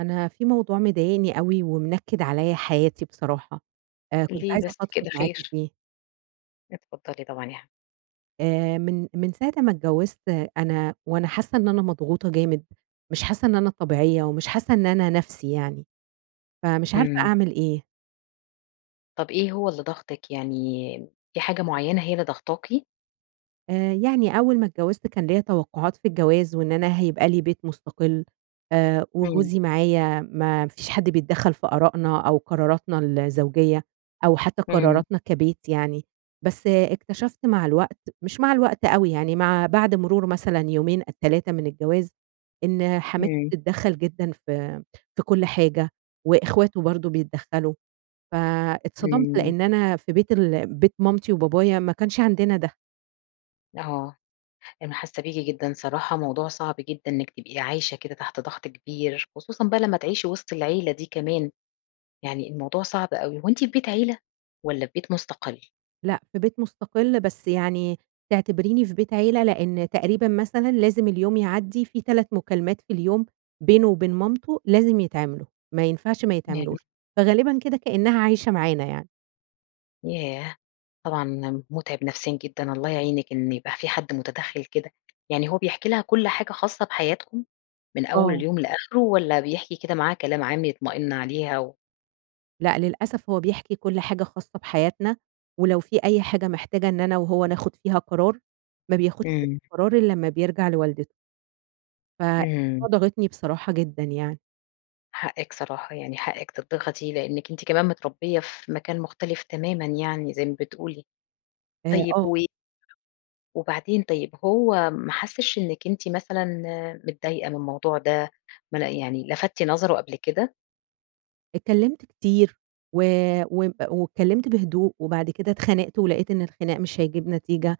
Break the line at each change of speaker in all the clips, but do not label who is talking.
أنا في موضوع مضايقني أوي ومنكّد عليَّ حياتي بصراحة، آآ، كنت
ليه
عايزة
بس
أفضفض
كده،
معاكِ
خير؟
فيه.
اتفضّلي طبعًا يا ح
آآ من، من ساعة أمّا اتجوّزت أنا وأنا حاسّة إن أنا مضغوطة جامد، مش حاسّة إن أنا طبيعية، ومش حاسّة إن أنا نَفْسي يعني، فمش عارفة
إمم.
أعمل إيه؟
طَب إيه هو اللي ضاغطِك؟ يعني م في حاجة معيّنة هي اللي ضاغطاكِ؟
آآ، يعني أول ما اتجوّزت كان ليّا توقعات في الجواز وإن أنا هيبقى لي بيت مُستقل آآ،
إمم.
وجوزي معايا ما فيش حد بيتدخّل في آراءنا أو قراراتنا الزوجية، أو حتى
إمم.
قراراتنا كبيت يعني، بس اكتشفت مع الوقت، مش مع الوقت أوي يعني مع بعد مرور مثلًا يومين أ 3 من الجواز، إن حماتي
إمم.
بتتدخّل جدًا في في كُلّ حاجة وإخواته برضه بيتدخّلوا، فاتصدمت
إمم.
لإن أنا في بيت ال بيت مامتي وبابايا ما كانش عندنا ده.
آه، أنا حاسّة بيكِ جدًا صراحة موضوع صعب جدًا إنِّك تبقي عايشة كده تحت ضغط كبير، خصوصًا بقى لمّا تعيشي وِسط العيلة دي كمان، يعني الموضوع صعب أوي هو أنتِ في بيت عيلة؟ والَّا في بيت مُستقلّ؟
لأ، في بيت مستقل، بس يعني تعتبريني في بيت عيلة لإن تقريبًا مثلًا لازم اليوم يعدّي في 3 مكالمات في اليوم بينه وبين مامته، لازم يتعملوا، ما ينفعش ما
يعني
يتعملوش، فغالبًا كده كأنها عايشة معانا يعني.
ياه! طبعًا مُتعِب نفسيًا جدًا، الله يعينِك، إن يبقى فيه حد مُتدخِّل كده. يعني هو بيحكي لها كُلّ حاجة خاصة بحياتكم؟ من أول
آه.
اليوم لآخره والَّا بيحكي كده معاها كلام عام يطمئن عليها و
لأ، للأسف هو بيحكي كُلّ حاجة خاصة بحياتنا، ولو في أي حاجة محتاجة إن أنا وهو ناخد فيها قرار، ما بياخدش
إمم.
القرار إلّا امّا بيرجَع لوالدته. ف
إمم.
[unintelligible] ضاغطني بصراحة جدًا يعني.
حقِّك صراحة، يعني حقِّك تتضغطي لإنِّك أنت كمان متربية في مكان مختلف تمامًا يعني زي ما بتقولي،
آآ،
طيب
آه.
و وبعدين طيب هو ما حسّش إنِّك أنتِ مثلًا آآ، متضايقة من الموضوع ده؟ ما ل يعني لَفَتتِ نَظَرُه قبل كده؟
اتكلمت كتير و وب واتكلمت بهدوء، وبعد كده اتخانقت ولقيت إن الخناق مش هيجيب نتيجة،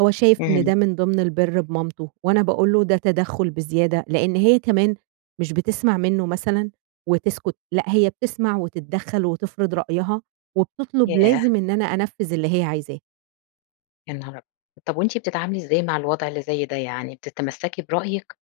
هو شايف إن
إمم.
ده من ضمن البِرّ بمامتُه، وأنا باقول له ده تَدَخُّل بزيادة، لإن هي كمان مش بتِسمَع منه مثلًا وتسكت، لأ، هي بتِسمَع وتتدخّل وتِفرِض رأيها، وبتطلب
ياه!
لازم إن أنا أنفِّذ اللي هي عايزاه.
يا نهار أبيض! طَب وأنتِ بتتعاملي إزاي مع الوضع اللي زي ده؟ يعني بتتمسكي برأيِك؟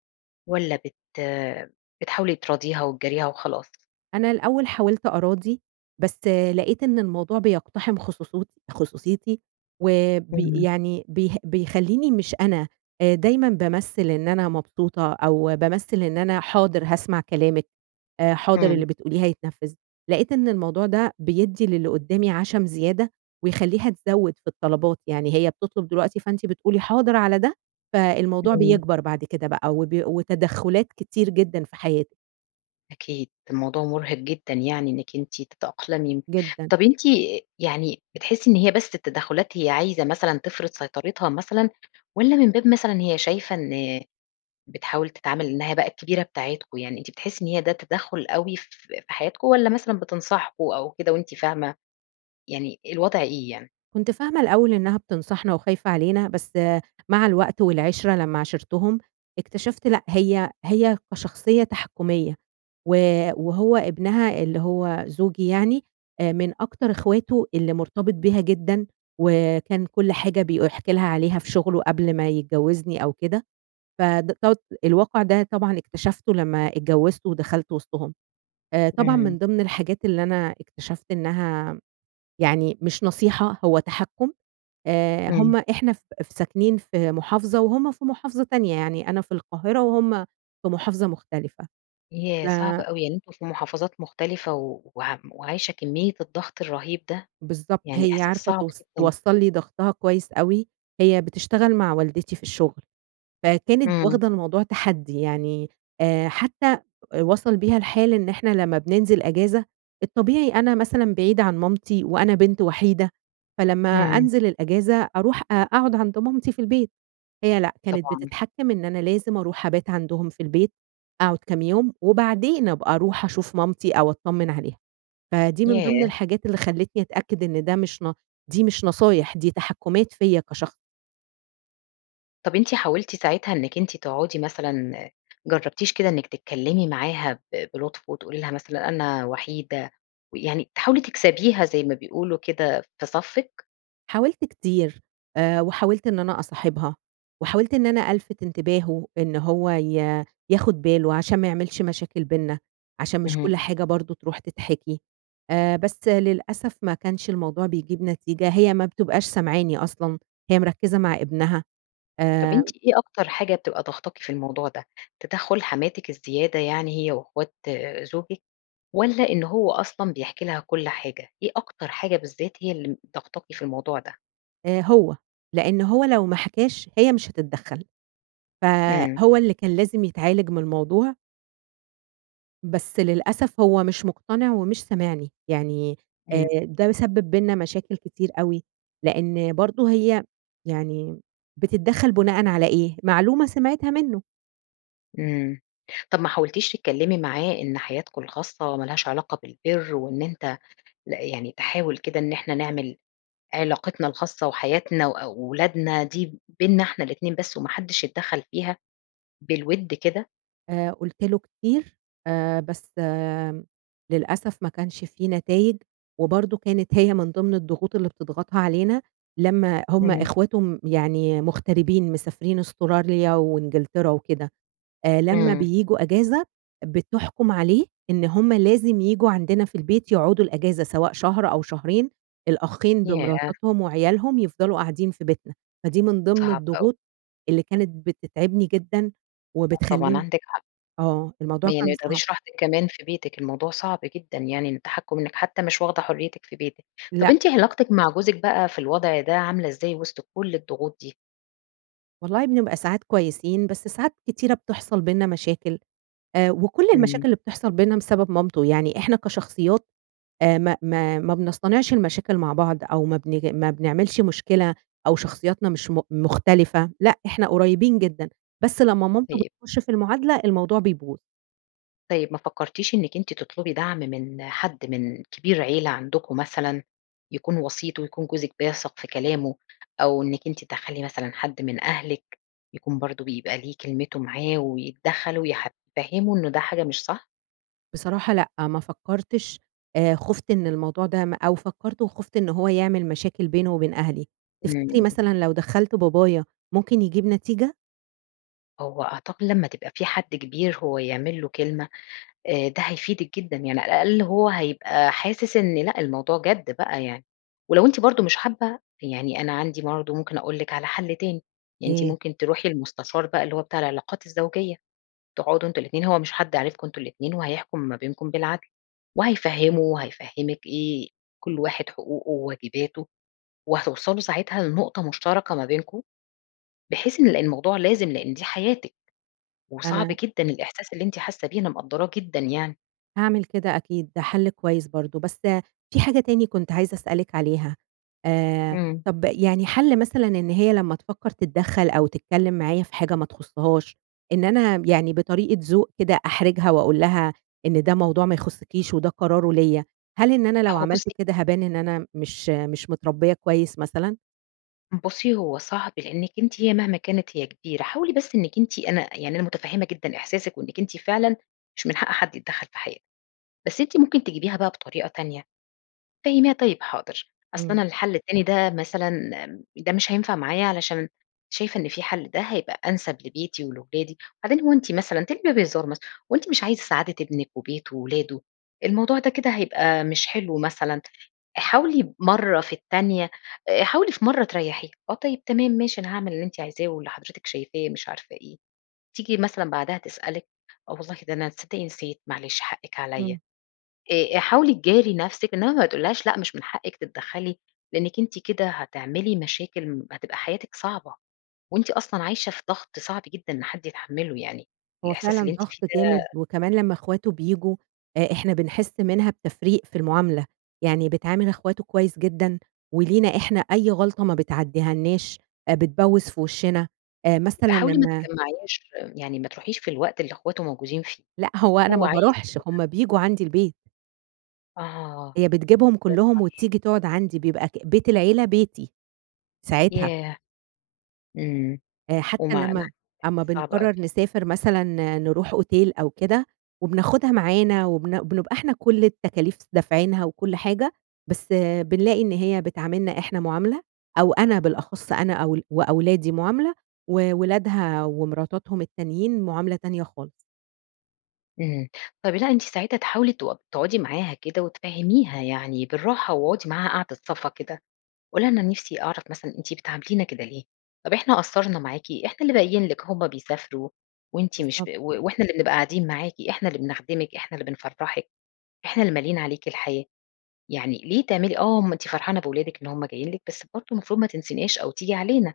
والّا بت آآ بتحاولي تراضيها وتجاريها وخلاص؟
أنا الأول حاولت أراضِي، بس آآ لقيت إن الموضوع بيقتحِم خصوصيتي- خصوصيتي، وآآ بي
إمم.
يعني بي بيخلّيني مش أنا، آآ دايمًا بامَثِّل إن أنا مبسوطة، أو بامَثِّل إن أنا "حاضر هاسمع كلامِك آآ، حاضر
إمم.
اللي بتقوليه هيتنفِّذ." لقيت إن الموضوع ده بيدِّي للي قُُدّامي عشم زيادة، ويخلّيها تزود في الطلبات، يعني هي بتطلب دلوقتي فأنتِ بتقولي حاضر على ده، فالموضوع
إمم.
بيكبر بعد كده بقى، وبي وتدخُّلات كتير جدًا في حياتي.
أكيد، الموضوع مُرهِق جدًا يعني إنِك أنتِ تتأقلمي،
جدًا.
طب أنتِ آآ يعني بتحِسّي إن هي بس التّدخُّلات هي عايزة مثلًا تفرض سيطرتها مثلًا؟ والّا من باب مثلًا هي شايفة إن بتحاول تتعامل إنها بقى الكبيرة بتاعتكم؟ يعني أنتِ بتحسي إن هي ده تدخّل أوي ف ف في حياتكم؟ والّا مثلًا بتنصحكم أو كده وأنتِ فاهمة؟ يعني الوضع إيه يعني؟
كنت فاهمة الأول إنها بتنصحنا وخايفة علينا، بس آآ مع الوقت والعِشرة، لمّا عاشرتهم، اكتشفت لأ، هي هي كشخصية تحكُّميَّة، و وهو ابنها اللي هو زوجي يعني، آآ من أكتر إخواته اللي مُرتبط بيها جدًا، وكان كُلّ حاجة بيق بيحكي لها عليها في شُغله قبل ما يتجوزني أو كده، فده ت الواقع ده طبعًا اكتشفتُه لمّا اتجوزت ودخلت وسطهُم. آآ طبعًا
إمم.
من ضمن الحاجات اللي أنا اكتشفت إنها يعني مش نصيحة هو تحكُّم، آآ
إمم.
هُم إحنا ف ف ساكنين في مُحافظة وهُم في مُحافظة تانية، يعني أنا في القاهرة وهُم في مُحافظة مُختلفة
ياه!
ف
صعب أوي يعني أنتم في مُحافظات مُختلفة، و وعم وعايشة كمية الضغط الرهيب ده؟!
بالضبط،
يعني
هي
إحساس
عارفة
صعب
توص
جدًا.
توصّل لي ضغطها كويس أوي، هي بتشتغل مع والدتي في الشُّغل فكانت
إمم.
واخدة الموضوع تحدي، يعني آآ حتّى وصل بيها الحال إن إحنا لما بننزِل إجازة، الطبيعي أنا مثلًا بعيدة عن مامتي وأنا بنت وحيدة فلمّا
إمم.
أنزل الإجازة أرُوح أ أقعد عند مامتي في البيت، هي لأ، كانت
طبعًا.
بتتحكِّم إن أنا لازم أرُوح أبات عندهم في البيت، أقعُد كام يوم، وبعدين أبقى أرُوح أشوف مامتي أو أتطمِّن عليها، فدي من ضمن
ياه!
الحاجات اللي خلّتني أتأكد إن ده مش ن دي مش نصايح، دي تحكُّمات فيّا كشخص.
طَب أنِت حاولتِ ساعتها إنِك أنتِ تقعدي مثلًا آآ جرّبتيش كده إنِّك تتكلمي معاها ب بلُطف وتقولي لها مثلًا أنا وحيدة، ويعني تحاولي تكسبيها زي ما بيقولوا كده في صفِّك؟
حاولت كتير آآ، وحاولت إن أنا أصاحبها، وحاولت إن أنا ألفِت انتباهُه، إن هو ي ياخد باله عشان ما يعملش مشاكل بيننا، عشان مش كُلّ
اهم.
حاجة برضه تروح تتحكي. آآ، بس للأسف ما كانش الموضوع بيجيب نتيجة، هي ما بتبقاش سامعاني أصلًا، هي مِرَكِّزة مع إبنها،
طَب
آآ
أنتِ إيه أكتر حاجة بتبقى ضاغطاكِ في الموضوع ده؟ تدخُّل حماتِك الزيادة يعني هي وإخوات آآ، زوجِك؟ والَّا إن هو أصلًا بيحكي لها كُلّ حاجة؟ إيه أكتر حاجة بالذات هي اللي ضاغطاكِ في الموضوع ده؟
آآ، هو، لإن هو لو ما حكاش هي مش هتتدخّل، ف
إمم.
هو اللي كان لازم يتعالج من الموضوع. بس للأسف، هو مش مقتنع ومش سامعني، يعني آآ،
إمم.
ده سبِّب بيننا مشاكل كتير أوي، لإن برضه هي يعني بتتدخّل بُناءً على إيه؟ معلومة سمعتها منه.
إمم، طَب ما حاولتيش تتكلمي معاه إن حياتكم الخاصة ما لهاش علاقة بالبِرّ وإن أنت لأ يعني تحاول كده إن إحنا نعمل علاقتنا الخاصة، وحياتنا وأولادنا دي بينّنا إحنا الاتنين بس، وما حدش يتدخّل فيها، بالوِدّ كده؟
آآ، قُلت له كتير آآ، بس آآ، للأسف ما كانش في نتايج، وبرضه كانت هي من ضِمن الضغوط اللي بتضغطها علينا، لمّا هم
اهم.
إخواته م يعني مغتربين مسافرين أستراليا وإنجلترا وكده آآ، لمّا
إمم.
بييجوا أجازة بتحكُم عليه، إن هم لازم ييجوا عندنا في البيت يقعدوا الأجازة سواء شهر أو شهرين، الأخين
ياه!
بمراتاتهم وعيالهم يفضلوا قاعدين في بيتنا، فدي من ضِمن
صعب أوي.
الضغوط، اللي كانت بتتعبني جدًا،
طبعًا
وبتخلّيني
عندِك حق.
آه الموضوع
يعني
كان
ما
صعب.
تاخديش راحتِك كمان في بيتِك الموضوع صعب جدًا يعني، إن تَحكُم إنِّك حتى مش واخدة حريتِك في بيتِك، طَب
لأ.
أنتِ علاقتِك مع جوزِك بقى في الوضع ده عاملة إزاي وسط كُلّ الضغوط دي؟
والله بنبقى ساعات كويسين، بس ساعات كتيرة بتحصل بينّنا مشاكل آآ، وكُلّ
إمم.
المشاكل اللي بتحصل بينّنا بسبب مامته يعني، إحنا كشخصيات آآ، ما ما ما بنصطنعش المشاكل مع بعض أو ما بنيجي ما بنعملش مشكلة أو شخصياتنا مش م مختلفة، لأ، إحنا قريبين جدًا، بس لمّا مامته
طيب.
بتخُشّ في المعادلة الموضوع بيبوظ.
طيب ما فكرتيش إنِّك أنتِ تطلبي دعم من حد من كبير عيلة عندكم مثلًا، يكون وسيط ويكون جوزِك بيثق في كلامه؟ أو إنِّك أنتِ تدخّلي مثلًا حد من أهلِك، يكون برضه بيبقى ليه كلمته معاه، ويتدخَّل ويح يفهِّمُه إن ده حاجة مش صح؟
بصراحة لأ، ما فكّرتش آآ، خُفت إن الموضوع ده م أو فكّرت وخُفت إن هو يعمل مشاكل بينه وبين أهلي. تفتكري
إمم.
مثلًا لو دخّلت بابايا ممكن يجيب نتيجة؟
هو أعتقد لمّا تبقى فيه حد كبير هو يعمل له كلمة آآ، ده هيفيدِك جدًا، يعني على الأقل هو هيبقى حاسس إن لأ، الموضوع جدّ بَقى يعني. ولو أنتِ برضه مش حابة، يعني أنا عندي برضه ممكن أقول لِك على حلّ تاني، أنتِ
إيه؟
ممكن تروحي لمستشار بَقى اللي هو بتاع العلاقات الزوجية، تقعدوا أنتم الاتنين، هو مش حد عارفكم أنتم الاتنين، وهيحكُم ما بينكُم بالعدل، وهيفهِّمه وهيفهِّمِك إيه كُلّ واحد حقوقه وواجباته، وهتوصلوا ساعتها لنقطة مشتركة ما بينكم، بحيث إن الموضوع لازم لإن دي حياتِك، وصعب
أنا
جدًا الإحساس اللي أنتِ حاسة بيه، أنا مقدّراه جدًا يعني.
هاعمل كده أكيد ده حل كويّس برضه، بس في حاجة تاني كنت عايزة أسألِك عليها. آآ
إمم.
طَب يعني حَل مثلًا إن هي لمّا تفكّر تتدخل أو تتكلم معايا في حاجة ما تخصهاش، إن أنا م يعني بطريقة ذوق كده أحرِجها وأقول لها إن ده موضوع ما يخصكيش وده قراره ليَّ، هل إن أنا لو
هو بُصّي
عملت كده هابان إن أنا مش مش متربية كويّس مثلًا؟
بُصّي هو صعب لإنِّك أنتِ هي مهما كانت هي كبيرة، حاولي بس إنِّك أنتِ أنا يعني أنا متفهمة جدًا إحساسِك وإنِّك أنتِ فعلًا مش من حق حد يتدخل في حياتِك. بس أنتِ ممكن تجيبيها بقى بطريقة تانية، فهميها، "طيّب، حاضر، أصل
إمم.
أنا الحل التاني ده مثلًا م ده مش هينفع معايا علشان شايفة إن فيه حل ده هيبقى أنسب لبيتي ولولادي." وبَعدين هو أنتِ مثلًا تجيبيها بهزار مثلًا، "هو أنتِ مش عايزة سعادة ابنك وبيته وولاده؟ الموضوع ده كده هيبقى مش حلو مثلًا." آآ حاولي مرّة في التانية آآ حاولي في مرّة تريحيها، "آه، طيّب تمام ماشي أنا هاعمل اللي أنتِ عايزاه واللي حضرتِك شايفاه" مش عارفة إيه، تيجي مثلًا بَعدها تسألِك، "آه، والله ده أنا تصدّقي نسيت معلش حقِك
إمم.
عليَّ" آآ آآ حاولي تجاري نَفْسِك، إنّما ما تقولي لهاش "لأ، مش من حقِك تتدخلي" لإنك أنتِ كده هتعملي مشاكل م هتبقى حياتِك صعبة، وأنتِ أصلًا عايشة في ضغط صعب جدًا إن حد يتحمله، يعني
هو
الإحساس اللي
فعلًا
أنتِ فيه
ضغط جامد
ده
وكمان لمّا إخواته بييجوا آآ إحنا بنحِس منها بتفريق في المعاملة، يعني بتعامل إخواته كويّس جدًا، ولينا إحنا أي غلطة ما بتعدّيهالناش آآ بتبوِّز في وِشنا آآ
يبقى
مثلًا
حاولي ما
لمّا
تتجمّعيهاش، يعني ما تروحيش في الوقت اللي إخواته موجودين فيه،
لأ، هو أنا
هو
ما
عايز
باروحش،
يروح
هُم بييجوا عَندي البيت.
آه،
هي بتجيبهم
يا
كلّهم
نهار!
وتيجي تقعد عندي، بيبقى أك بيت العيلة بيتي، ساعتها.
ياه! إمم
آآ،
و
حتى
[unintelligible]
لمّا أمّا
إحساس صعب
بنقرّر
أوي.
نسافر مثلًا آآ، نروح أوتيل أو كده، وبناخدها معانا وبن بنبقى إحنا كُلّ التكاليف دافعينها وكُلّ حاجة بس آآ، بنلاقي إن هي بتعاملنا إحنا معاملة، أو أنا بالأخص أنا أول وأولادي معاملة، وولادها ومراتاتهم التانيين معاملة تانية خالص.
إمم، طَب لأ أنتِ ساعتها تحاولي تق تقعدي معاها كده وتفهّميها يعني بالراحة، واقعدي معاها قعدة صَفا كده، قولي لها أنا نِفْسي أعرف مثلًا أنتِ بتعاملينا كده ليه؟ طَب إحنا قَصّرنا معاكِ؟ إحنا اللي باقيين لِك، هُم بيسافروا، وأنتِ مش
بالضبط.
ب وإحنا اللي بنبقى قاعدين معاكِ، إحنا اللي بنخدمِك، إحنا اللي بنفرّحِك، إحنا اللي ماليين عليكِ الحياة. يعني ليه تعملي آه ما أنتِ فرحانة بولادِك إن هُم جايين لِك، بس برضه مفروض ما تنسيناش أو تيجي علينا،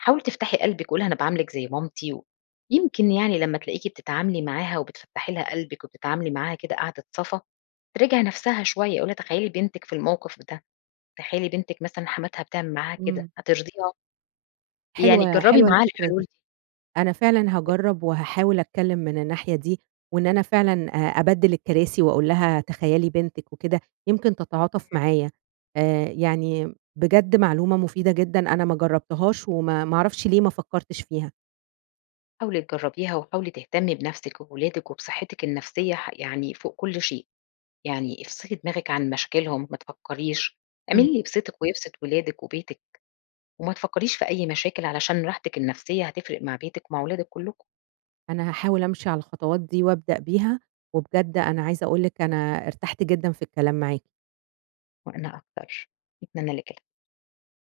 حاولي تفتحي قلبِك، قولي لها أنا باعاملِك زي مامتي، يمكن يعني لمّا تلاقيكِ بتتعاملي معاها وبتفتّحي لها قلبِك وبتتعاملي معاها كده قعدة صَفا، تراجِع نَفْسها شوية، قولي لها، تخيلي بنتِك في الموقف ده، تخيلي بنتِك مثلًا حماتها بتعمل معاها كده،
إمم.
هترضيها؟ يعني
حلوة،
تجرّبي
حلوة
معاها
الفكرة
الحلول دي.
دي. أنا فعلًا هاجرّب وهاحاول أتكلم من الناحية دي، وإن أنا فعلًا آآ، أبدِّل الكراسي وأقول لها تخيلي بنتِك وكده، يمكن تتعاطف
إمم.
معايا. آآ، يعني بجد معلومة مفيدة جدًا أنا ما جرّبتهاش وما، ما أعرفش ليه ما فكّرتش فيها.
حاولي تجرّبيها، وحاولي تهتمي بنَفْسِك وبولادِك وبصحتِّك النفسية ح يعني فوق كُلّ شيء. يعني افصِلي دماغك عن مشاكلهم، ما تفكّريش،
إمم.
اعملي اللي يبسطِك ويبسط ولادِك وبيتِك، وما تفكّريش في أي مشاكل علشان راحتِك النفسية هتفرق مع بيتِك ومع ولادِك كلّكم.
أنا هاحاول أمشي على الخطوات دي، وأبدأ بيها، وبجد أنا عايزة أقول لِك أنا ارتحت جدًا في الكلام معاكِ.
وأنا أكتر، أتمنى لِك ال